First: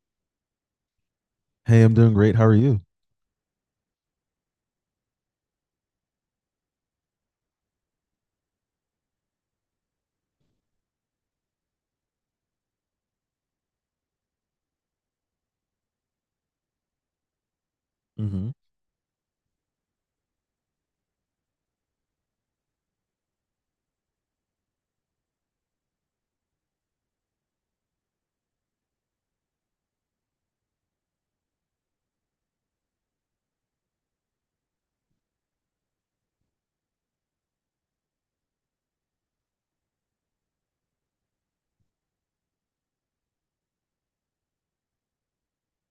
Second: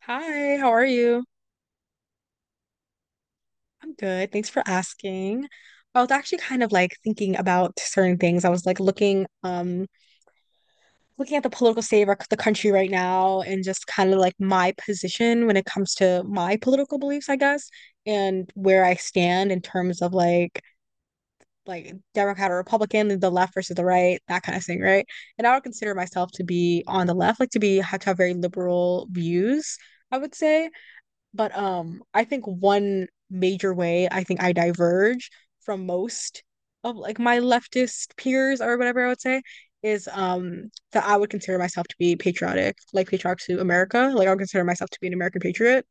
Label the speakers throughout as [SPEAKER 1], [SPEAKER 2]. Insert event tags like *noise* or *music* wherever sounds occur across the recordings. [SPEAKER 1] Hi, how are you?
[SPEAKER 2] Hey, I'm doing great. How are you?
[SPEAKER 1] I'm good. Thanks for asking. I was actually kind of like thinking about certain things. I was like looking, looking at the political state of our, the country right now, and just kind of like my position when it comes to my political beliefs, I guess, and
[SPEAKER 2] hmm
[SPEAKER 1] where I stand in terms of like Democrat or Republican, the left versus the right, that kind of thing, right? And I would consider myself to be on the left, like to be have to have very liberal views, I would say. But I think one major way I think I diverge from most of like my leftist peers or whatever I would say is that I would consider myself to be patriotic, like patriotic to America. Like I would consider myself to be an American patriot,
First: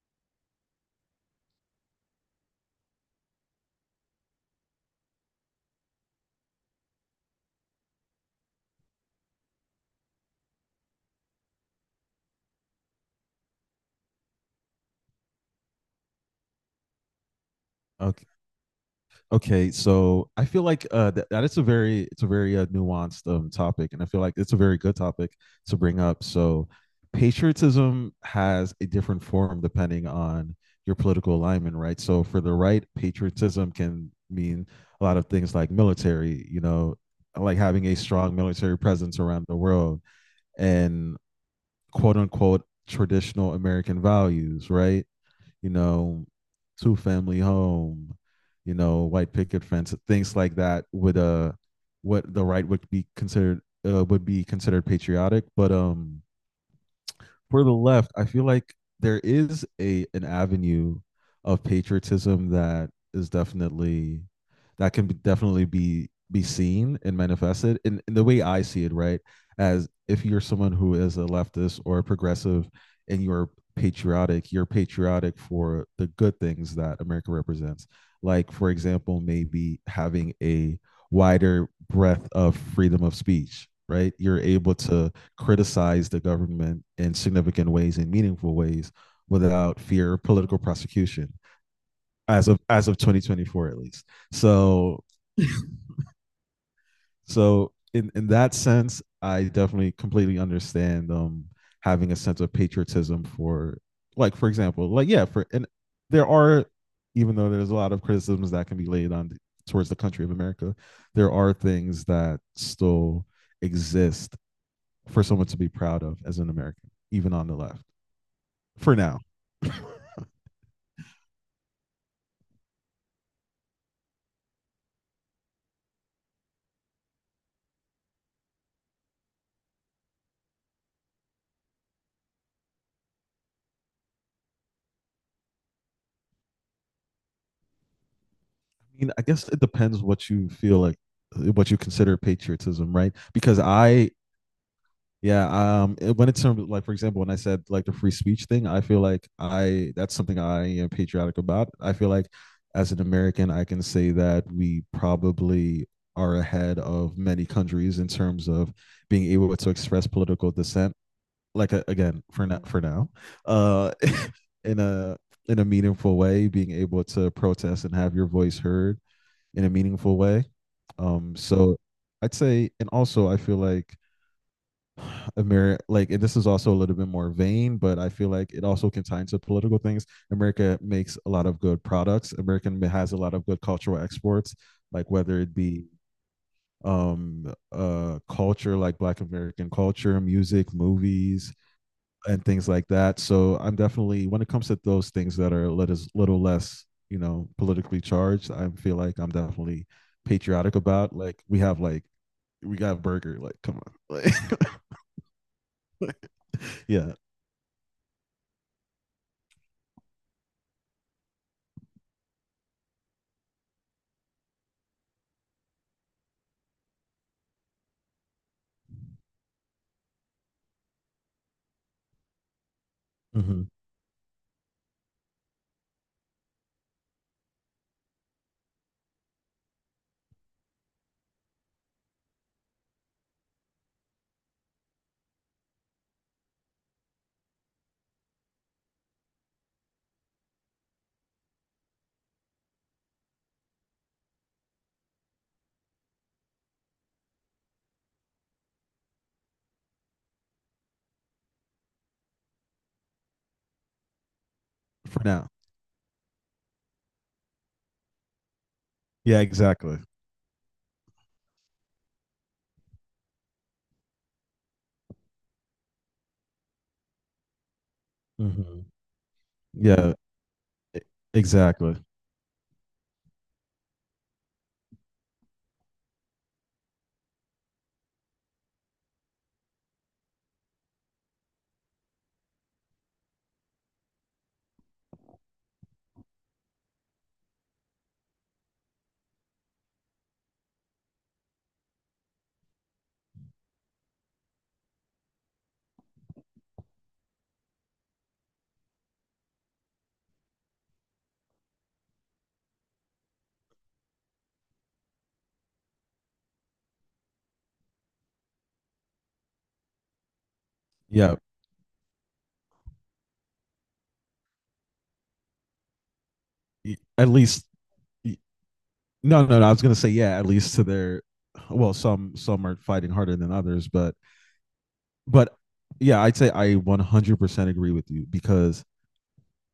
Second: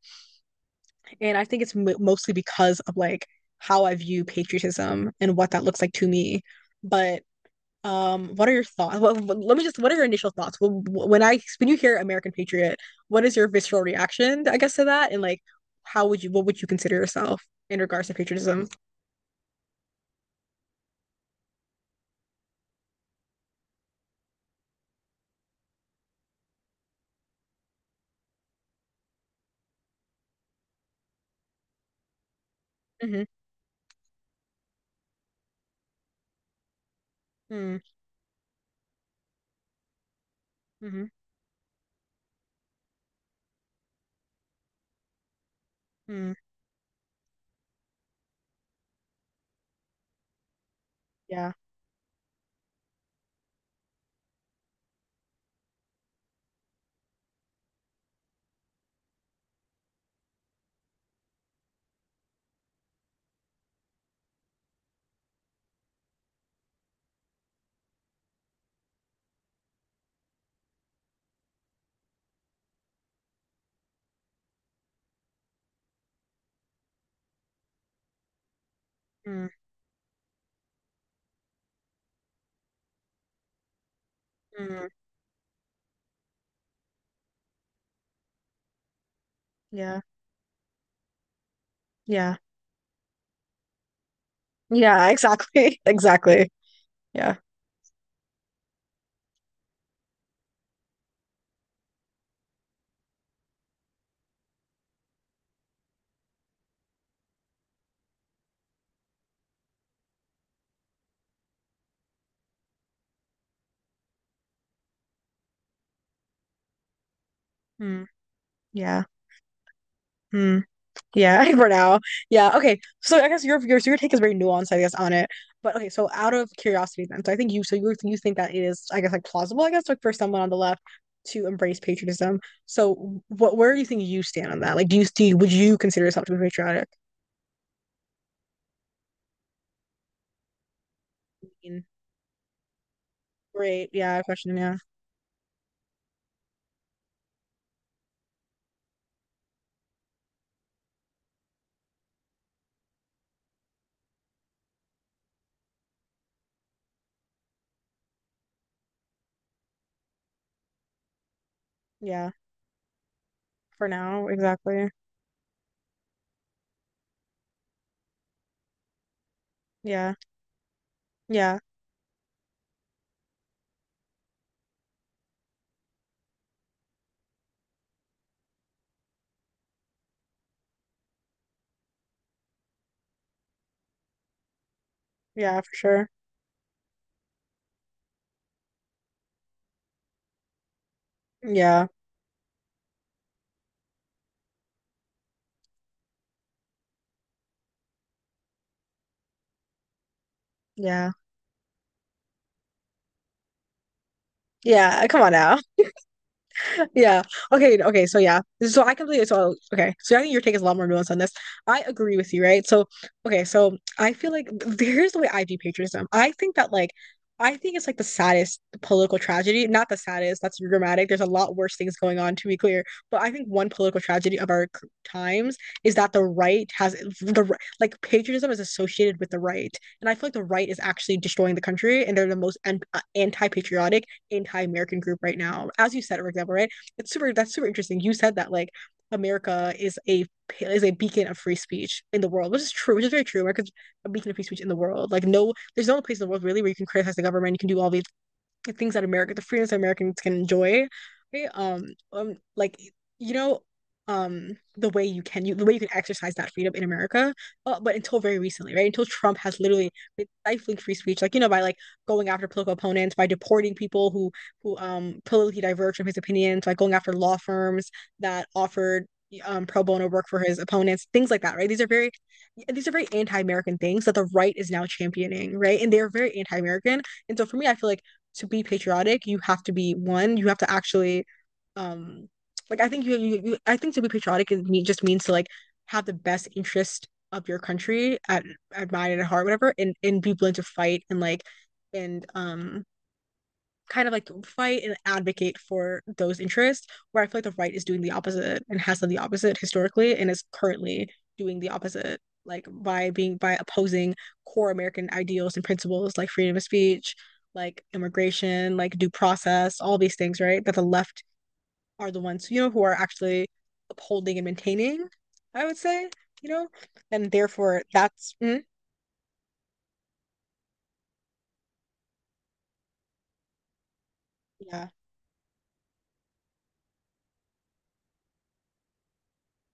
[SPEAKER 1] and I think it's m mostly because of like how I view patriotism and what that looks like to me. But what are your thoughts? *laughs* Let me just. What are your initial thoughts when I when you hear American Patriot? What is your visceral reaction, I guess, to that? And like, how would you? What would you consider yourself in regards to
[SPEAKER 2] Okay.
[SPEAKER 1] patriotism?
[SPEAKER 2] Okay, so I feel like that it's a very nuanced topic, and I feel like it's a very good topic to bring up. So, patriotism has a different form depending on your political alignment, right? So, for the right,
[SPEAKER 1] Mm-hmm.
[SPEAKER 2] patriotism can mean a lot of things like military, you know, like
[SPEAKER 1] Mm,
[SPEAKER 2] having a strong military presence around the world,
[SPEAKER 1] hmm
[SPEAKER 2] and quote unquote traditional American values, right? You know,
[SPEAKER 1] mm,
[SPEAKER 2] two family home, you know, white picket fence, things like that would uh
[SPEAKER 1] yeah.
[SPEAKER 2] what the right would be considered patriotic, but for the left, I feel like there is a an avenue of patriotism that is definitely be seen and manifested in the way I see it, right? As if you're someone who is a leftist or a progressive and you're patriotic for the good things that America represents. Like, for example,
[SPEAKER 1] Mm,
[SPEAKER 2] maybe having a wider breadth of freedom of speech, right? You're able
[SPEAKER 1] mm,
[SPEAKER 2] to criticize the government in significant ways and meaningful ways without
[SPEAKER 1] yeah.
[SPEAKER 2] fear of political prosecution
[SPEAKER 1] Yeah.
[SPEAKER 2] as of 2024, at least. So
[SPEAKER 1] Yeah. Exactly. *laughs* Exactly. Yeah.
[SPEAKER 2] so in that sense I definitely completely understand having a sense of patriotism for, like, for example, like, yeah, for, and there are, even though there's a lot of criticisms that can be laid on towards the country of America, there are things that still exist for someone to be proud of as an American, even on the left,
[SPEAKER 1] Mm,
[SPEAKER 2] for
[SPEAKER 1] yeah.
[SPEAKER 2] now. I
[SPEAKER 1] Mm. Yeah, *laughs* for now. Yeah. Okay. So I guess your so your take is very nuanced, I guess, on it. But okay, so out of curiosity then. So I think you so you think that it is, I guess, like plausible, I guess, like for someone on the left to embrace patriotism. So what where do you think you stand on that? Like do you see would you consider yourself to be patriotic?
[SPEAKER 2] mean, I guess it depends what you feel like,
[SPEAKER 1] I
[SPEAKER 2] what you
[SPEAKER 1] mean,
[SPEAKER 2] consider patriotism, right? Because
[SPEAKER 1] great. Yeah, question. Yeah.
[SPEAKER 2] when like, for example, when I said like the free speech thing, I feel like I that's something I am patriotic about. I feel like as an American I can say that we probably are ahead of many countries in terms of being able to express political dissent, like, again,
[SPEAKER 1] Yeah.
[SPEAKER 2] for now, for now,
[SPEAKER 1] For
[SPEAKER 2] uh
[SPEAKER 1] now,
[SPEAKER 2] *laughs* in
[SPEAKER 1] exactly.
[SPEAKER 2] a in a meaningful way, being able to protest and have your voice heard in a
[SPEAKER 1] Yeah.
[SPEAKER 2] meaningful way. um
[SPEAKER 1] Yeah.
[SPEAKER 2] so I'd say, and also I feel like America, like, and this is also a little bit more vain, but I feel like it also can tie into political things. America makes a lot of good products. America has a lot of good cultural exports, like whether it
[SPEAKER 1] Yeah, for
[SPEAKER 2] be
[SPEAKER 1] sure.
[SPEAKER 2] culture, like black American culture, music, movies,
[SPEAKER 1] Yeah.
[SPEAKER 2] and things like that. So I'm definitely, when it comes to those things that are a little less, you know, politically charged, I feel like I'm definitely patriotic
[SPEAKER 1] Yeah.
[SPEAKER 2] about, like, we have like, we got a burger, like, come on, like,
[SPEAKER 1] Yeah. Come on now.
[SPEAKER 2] *laughs* yeah.
[SPEAKER 1] Yeah. Okay. Okay. So yeah. So I completely. So okay. So I think your take is a lot more nuanced on this. I agree with you, right? So okay. So I feel like here's the way I view patriotism. I think that like, I think it's like the saddest political tragedy. Not the saddest. That's dramatic. There's a lot worse things going on. To be clear, but I think
[SPEAKER 2] Mhm.
[SPEAKER 1] one political tragedy of our times is that the right has like patriotism is associated with the right, and I feel like the right is actually destroying the country, and they're the most anti-patriotic anti-American group right now. As you said, for example, right? it's super that's super interesting. You said that like America is a beacon of free speech in the world, which is true, which is very true. America's a beacon of free speech in the world. Like no, there's no place in the world really where you can criticize the government, you can do all these things that America, the freedoms that Americans can enjoy, right? Like you know, um, the way you
[SPEAKER 2] For
[SPEAKER 1] can,
[SPEAKER 2] now.
[SPEAKER 1] you the way you can exercise that freedom in America, but until very recently, right? Until Trump
[SPEAKER 2] Yeah,
[SPEAKER 1] has literally
[SPEAKER 2] exactly.
[SPEAKER 1] been stifling free speech, like you know, by like going after political opponents, by deporting people who politically diverge from his opinions, by going after law firms that
[SPEAKER 2] Mhm.
[SPEAKER 1] offered pro bono
[SPEAKER 2] Yeah,
[SPEAKER 1] work for his
[SPEAKER 2] e-
[SPEAKER 1] opponents, things like that, right?
[SPEAKER 2] exactly.
[SPEAKER 1] These are very anti-American things that the right is now championing, right? And they're very anti-American, and so for me I feel like to be patriotic, you have to be one, you have to actually um like I think you, you, you I think to be patriotic is me just means to like have the best interest of your country at mind and at heart, whatever, and be willing to fight and like and kind of like fight and advocate for those interests, where I feel like the right is doing the opposite and has done the opposite historically and is currently doing the opposite, like by being by opposing core American ideals and principles like freedom of speech, like immigration, like due process, all these things, right? That the left
[SPEAKER 2] Yeah,
[SPEAKER 1] are the ones, you know, who are actually upholding and maintaining, I would say, you know,
[SPEAKER 2] at
[SPEAKER 1] and
[SPEAKER 2] least.
[SPEAKER 1] therefore that's
[SPEAKER 2] y- No, no, no. I was gonna say yeah, at least to their. Well, some are fighting harder than others, but
[SPEAKER 1] yeah,
[SPEAKER 2] but yeah, I'd say I 100% agree with you because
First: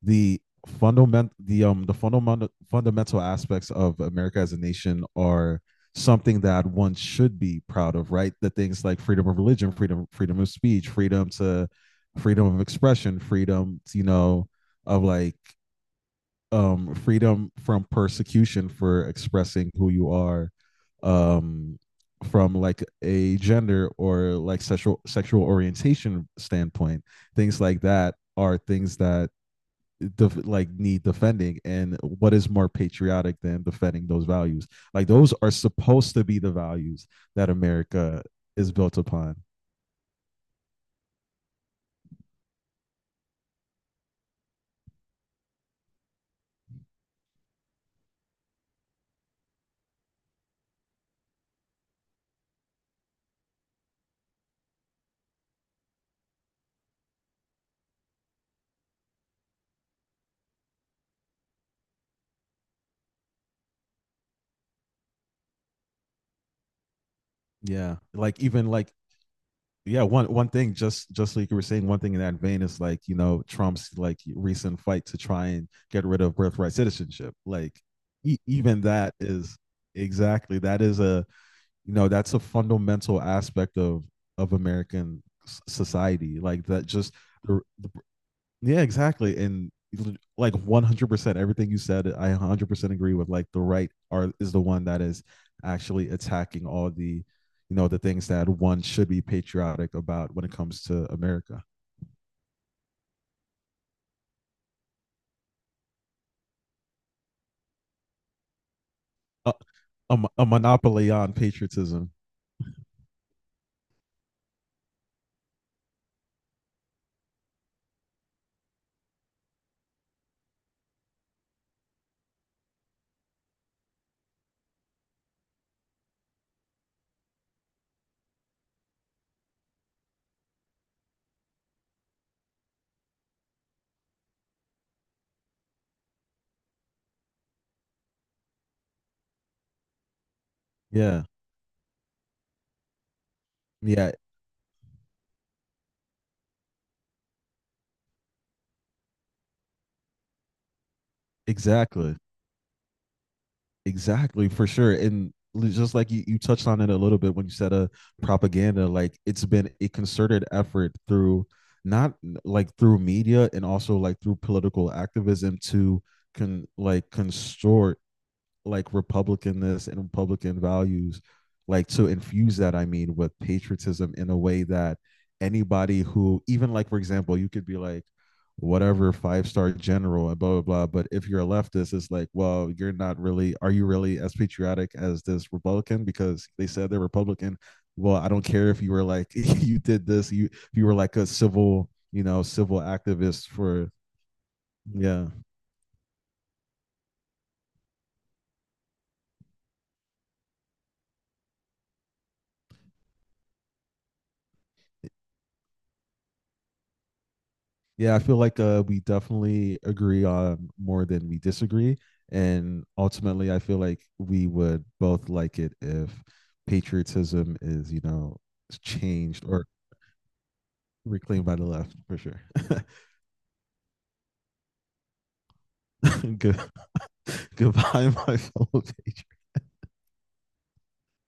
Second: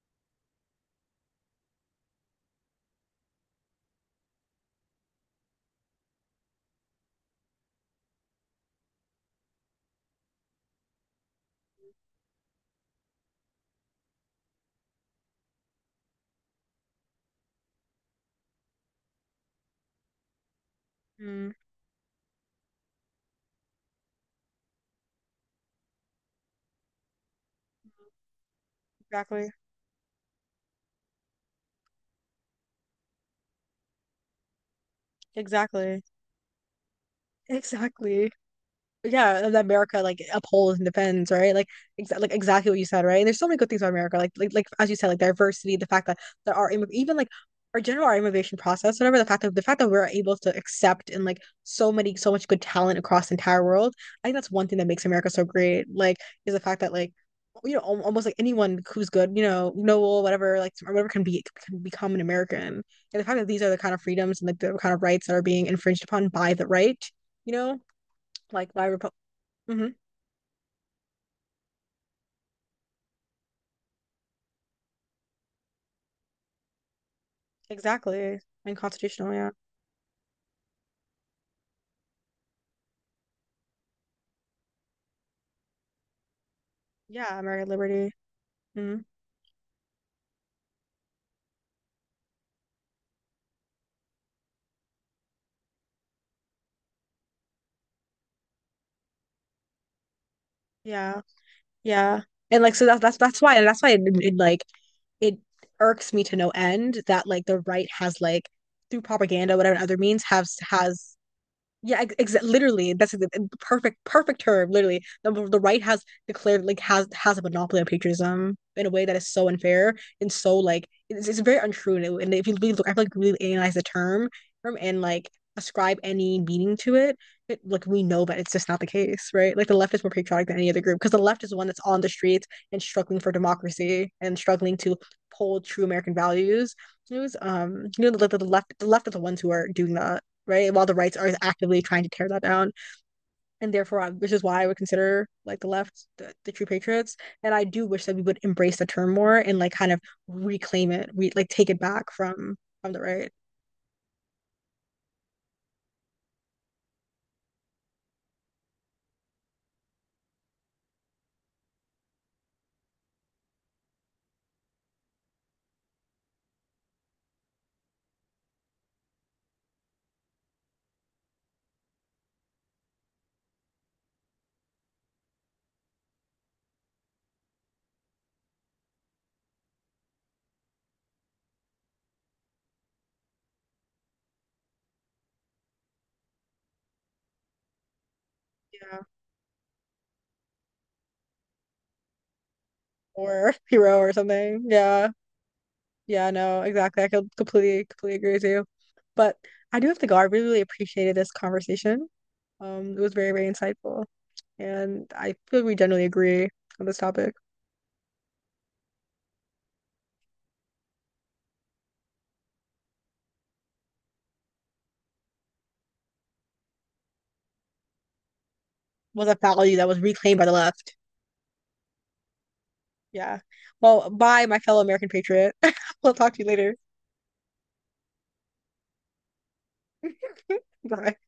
[SPEAKER 2] the the fundamental aspects of America as a nation are something that one should be proud of, right? The things like freedom of religion, freedom of speech, freedom of expression, freedom to, you know, of like freedom from persecution for expressing who you are,
[SPEAKER 1] mm,
[SPEAKER 2] um from like a gender or like sexual orientation standpoint. Things like that are things that
[SPEAKER 1] exactly,
[SPEAKER 2] like need defending, and what is more patriotic than defending those values? Like those are
[SPEAKER 1] exactly,
[SPEAKER 2] supposed to be the values that America
[SPEAKER 1] exactly.
[SPEAKER 2] is built upon.
[SPEAKER 1] Yeah, that America like upholds and defends, right? Like, exa like exactly what you said, right? And there's so many good things about America, like like as you said, like diversity, the fact that there are even like our immigration process, whatever. The fact that we're able to accept and like so many so much good talent across the entire world, I think that's one thing that makes America so great. Like, is the fact that like you know almost like anyone who's good, you know, noble, whatever, like or whatever can become an American. And the fact that these are the kind of freedoms and like the kind of rights that are being infringed upon by the right, you know
[SPEAKER 2] Yeah, like even
[SPEAKER 1] like by
[SPEAKER 2] like
[SPEAKER 1] Hmm.
[SPEAKER 2] yeah, one thing, just like you were saying, one thing in that vein is, like, you know, Trump's like recent fight to try and get rid of birthright citizenship, like
[SPEAKER 1] Exactly. And
[SPEAKER 2] even that
[SPEAKER 1] constitutional, yeah.
[SPEAKER 2] is exactly, that is a, you know, that's a fundamental aspect of American society, like that just
[SPEAKER 1] Yeah,
[SPEAKER 2] the,
[SPEAKER 1] American liberty.
[SPEAKER 2] yeah,
[SPEAKER 1] Hmm.
[SPEAKER 2] exactly. And like 100% everything you said, I 100% agree with. Like the right are is the one that is actually attacking all the, you know, the things that one should be patriotic about when it comes to
[SPEAKER 1] Yeah.
[SPEAKER 2] America.
[SPEAKER 1] Yeah. And like so that's that's why and that's why it, it like it irks me to no end that like the right has like through
[SPEAKER 2] A,
[SPEAKER 1] propaganda, whatever other
[SPEAKER 2] a,
[SPEAKER 1] means
[SPEAKER 2] a monopoly
[SPEAKER 1] has
[SPEAKER 2] on
[SPEAKER 1] yeah,
[SPEAKER 2] patriotism.
[SPEAKER 1] literally, that's the perfect term. Literally, the right has declared like has a monopoly on patriotism in a way that is so unfair and so like it's very untrue. And, it, and if you really look, I feel like really analyze the term and like ascribe any meaning to it, it, like we know that it's just not the case, right? Like the left is more patriotic than any other group because the left is the one that's on the streets and struggling for democracy and struggling to hold true American values. It was you know the left are the ones who are doing that, right? While the rights
[SPEAKER 2] Yeah.
[SPEAKER 1] are actively trying to tear that down. And therefore,
[SPEAKER 2] Yeah,
[SPEAKER 1] which is why I would consider like the left the true patriots. And I do wish that we would embrace the term more and like kind of reclaim it, like take it back
[SPEAKER 2] exactly.
[SPEAKER 1] from the right.
[SPEAKER 2] Exactly, for sure. And just like you touched on it a little bit when you said propaganda. Like, it's been a concerted effort through not n- like through media and also like through political activism to con like constort like republicanness and republican values, like, to infuse that, I mean, with patriotism in a way that anybody who, even, like, for example, you could be like whatever five-star general and blah blah blah, but if you're a leftist it's like, well, you're not really, are you really as patriotic as this republican because they said they're republican? Well, I don't care if you
[SPEAKER 1] Yeah.
[SPEAKER 2] were like *laughs* you did this, you, if you were like a civil, you know, civil activist
[SPEAKER 1] Or *laughs*
[SPEAKER 2] for,
[SPEAKER 1] hero or something. Yeah.
[SPEAKER 2] yeah.
[SPEAKER 1] Yeah, no, exactly. I could completely, completely agree with you. But I do have to go. I really, really appreciated this conversation. It was very, very insightful. And I feel like we generally agree on this topic.
[SPEAKER 2] Yeah, I feel like we definitely agree on more than we disagree, and ultimately, I feel like we would both like it if patriotism is, you know,
[SPEAKER 1] Was a
[SPEAKER 2] changed or
[SPEAKER 1] fallacy that was reclaimed by the left.
[SPEAKER 2] reclaimed by the left, for sure.
[SPEAKER 1] Yeah. Well, bye, my fellow American patriot. *laughs* We'll talk to
[SPEAKER 2] *laughs*
[SPEAKER 1] you
[SPEAKER 2] Good,
[SPEAKER 1] later.
[SPEAKER 2] *laughs* goodbye, my fellow patriots.
[SPEAKER 1] *laughs* Bye.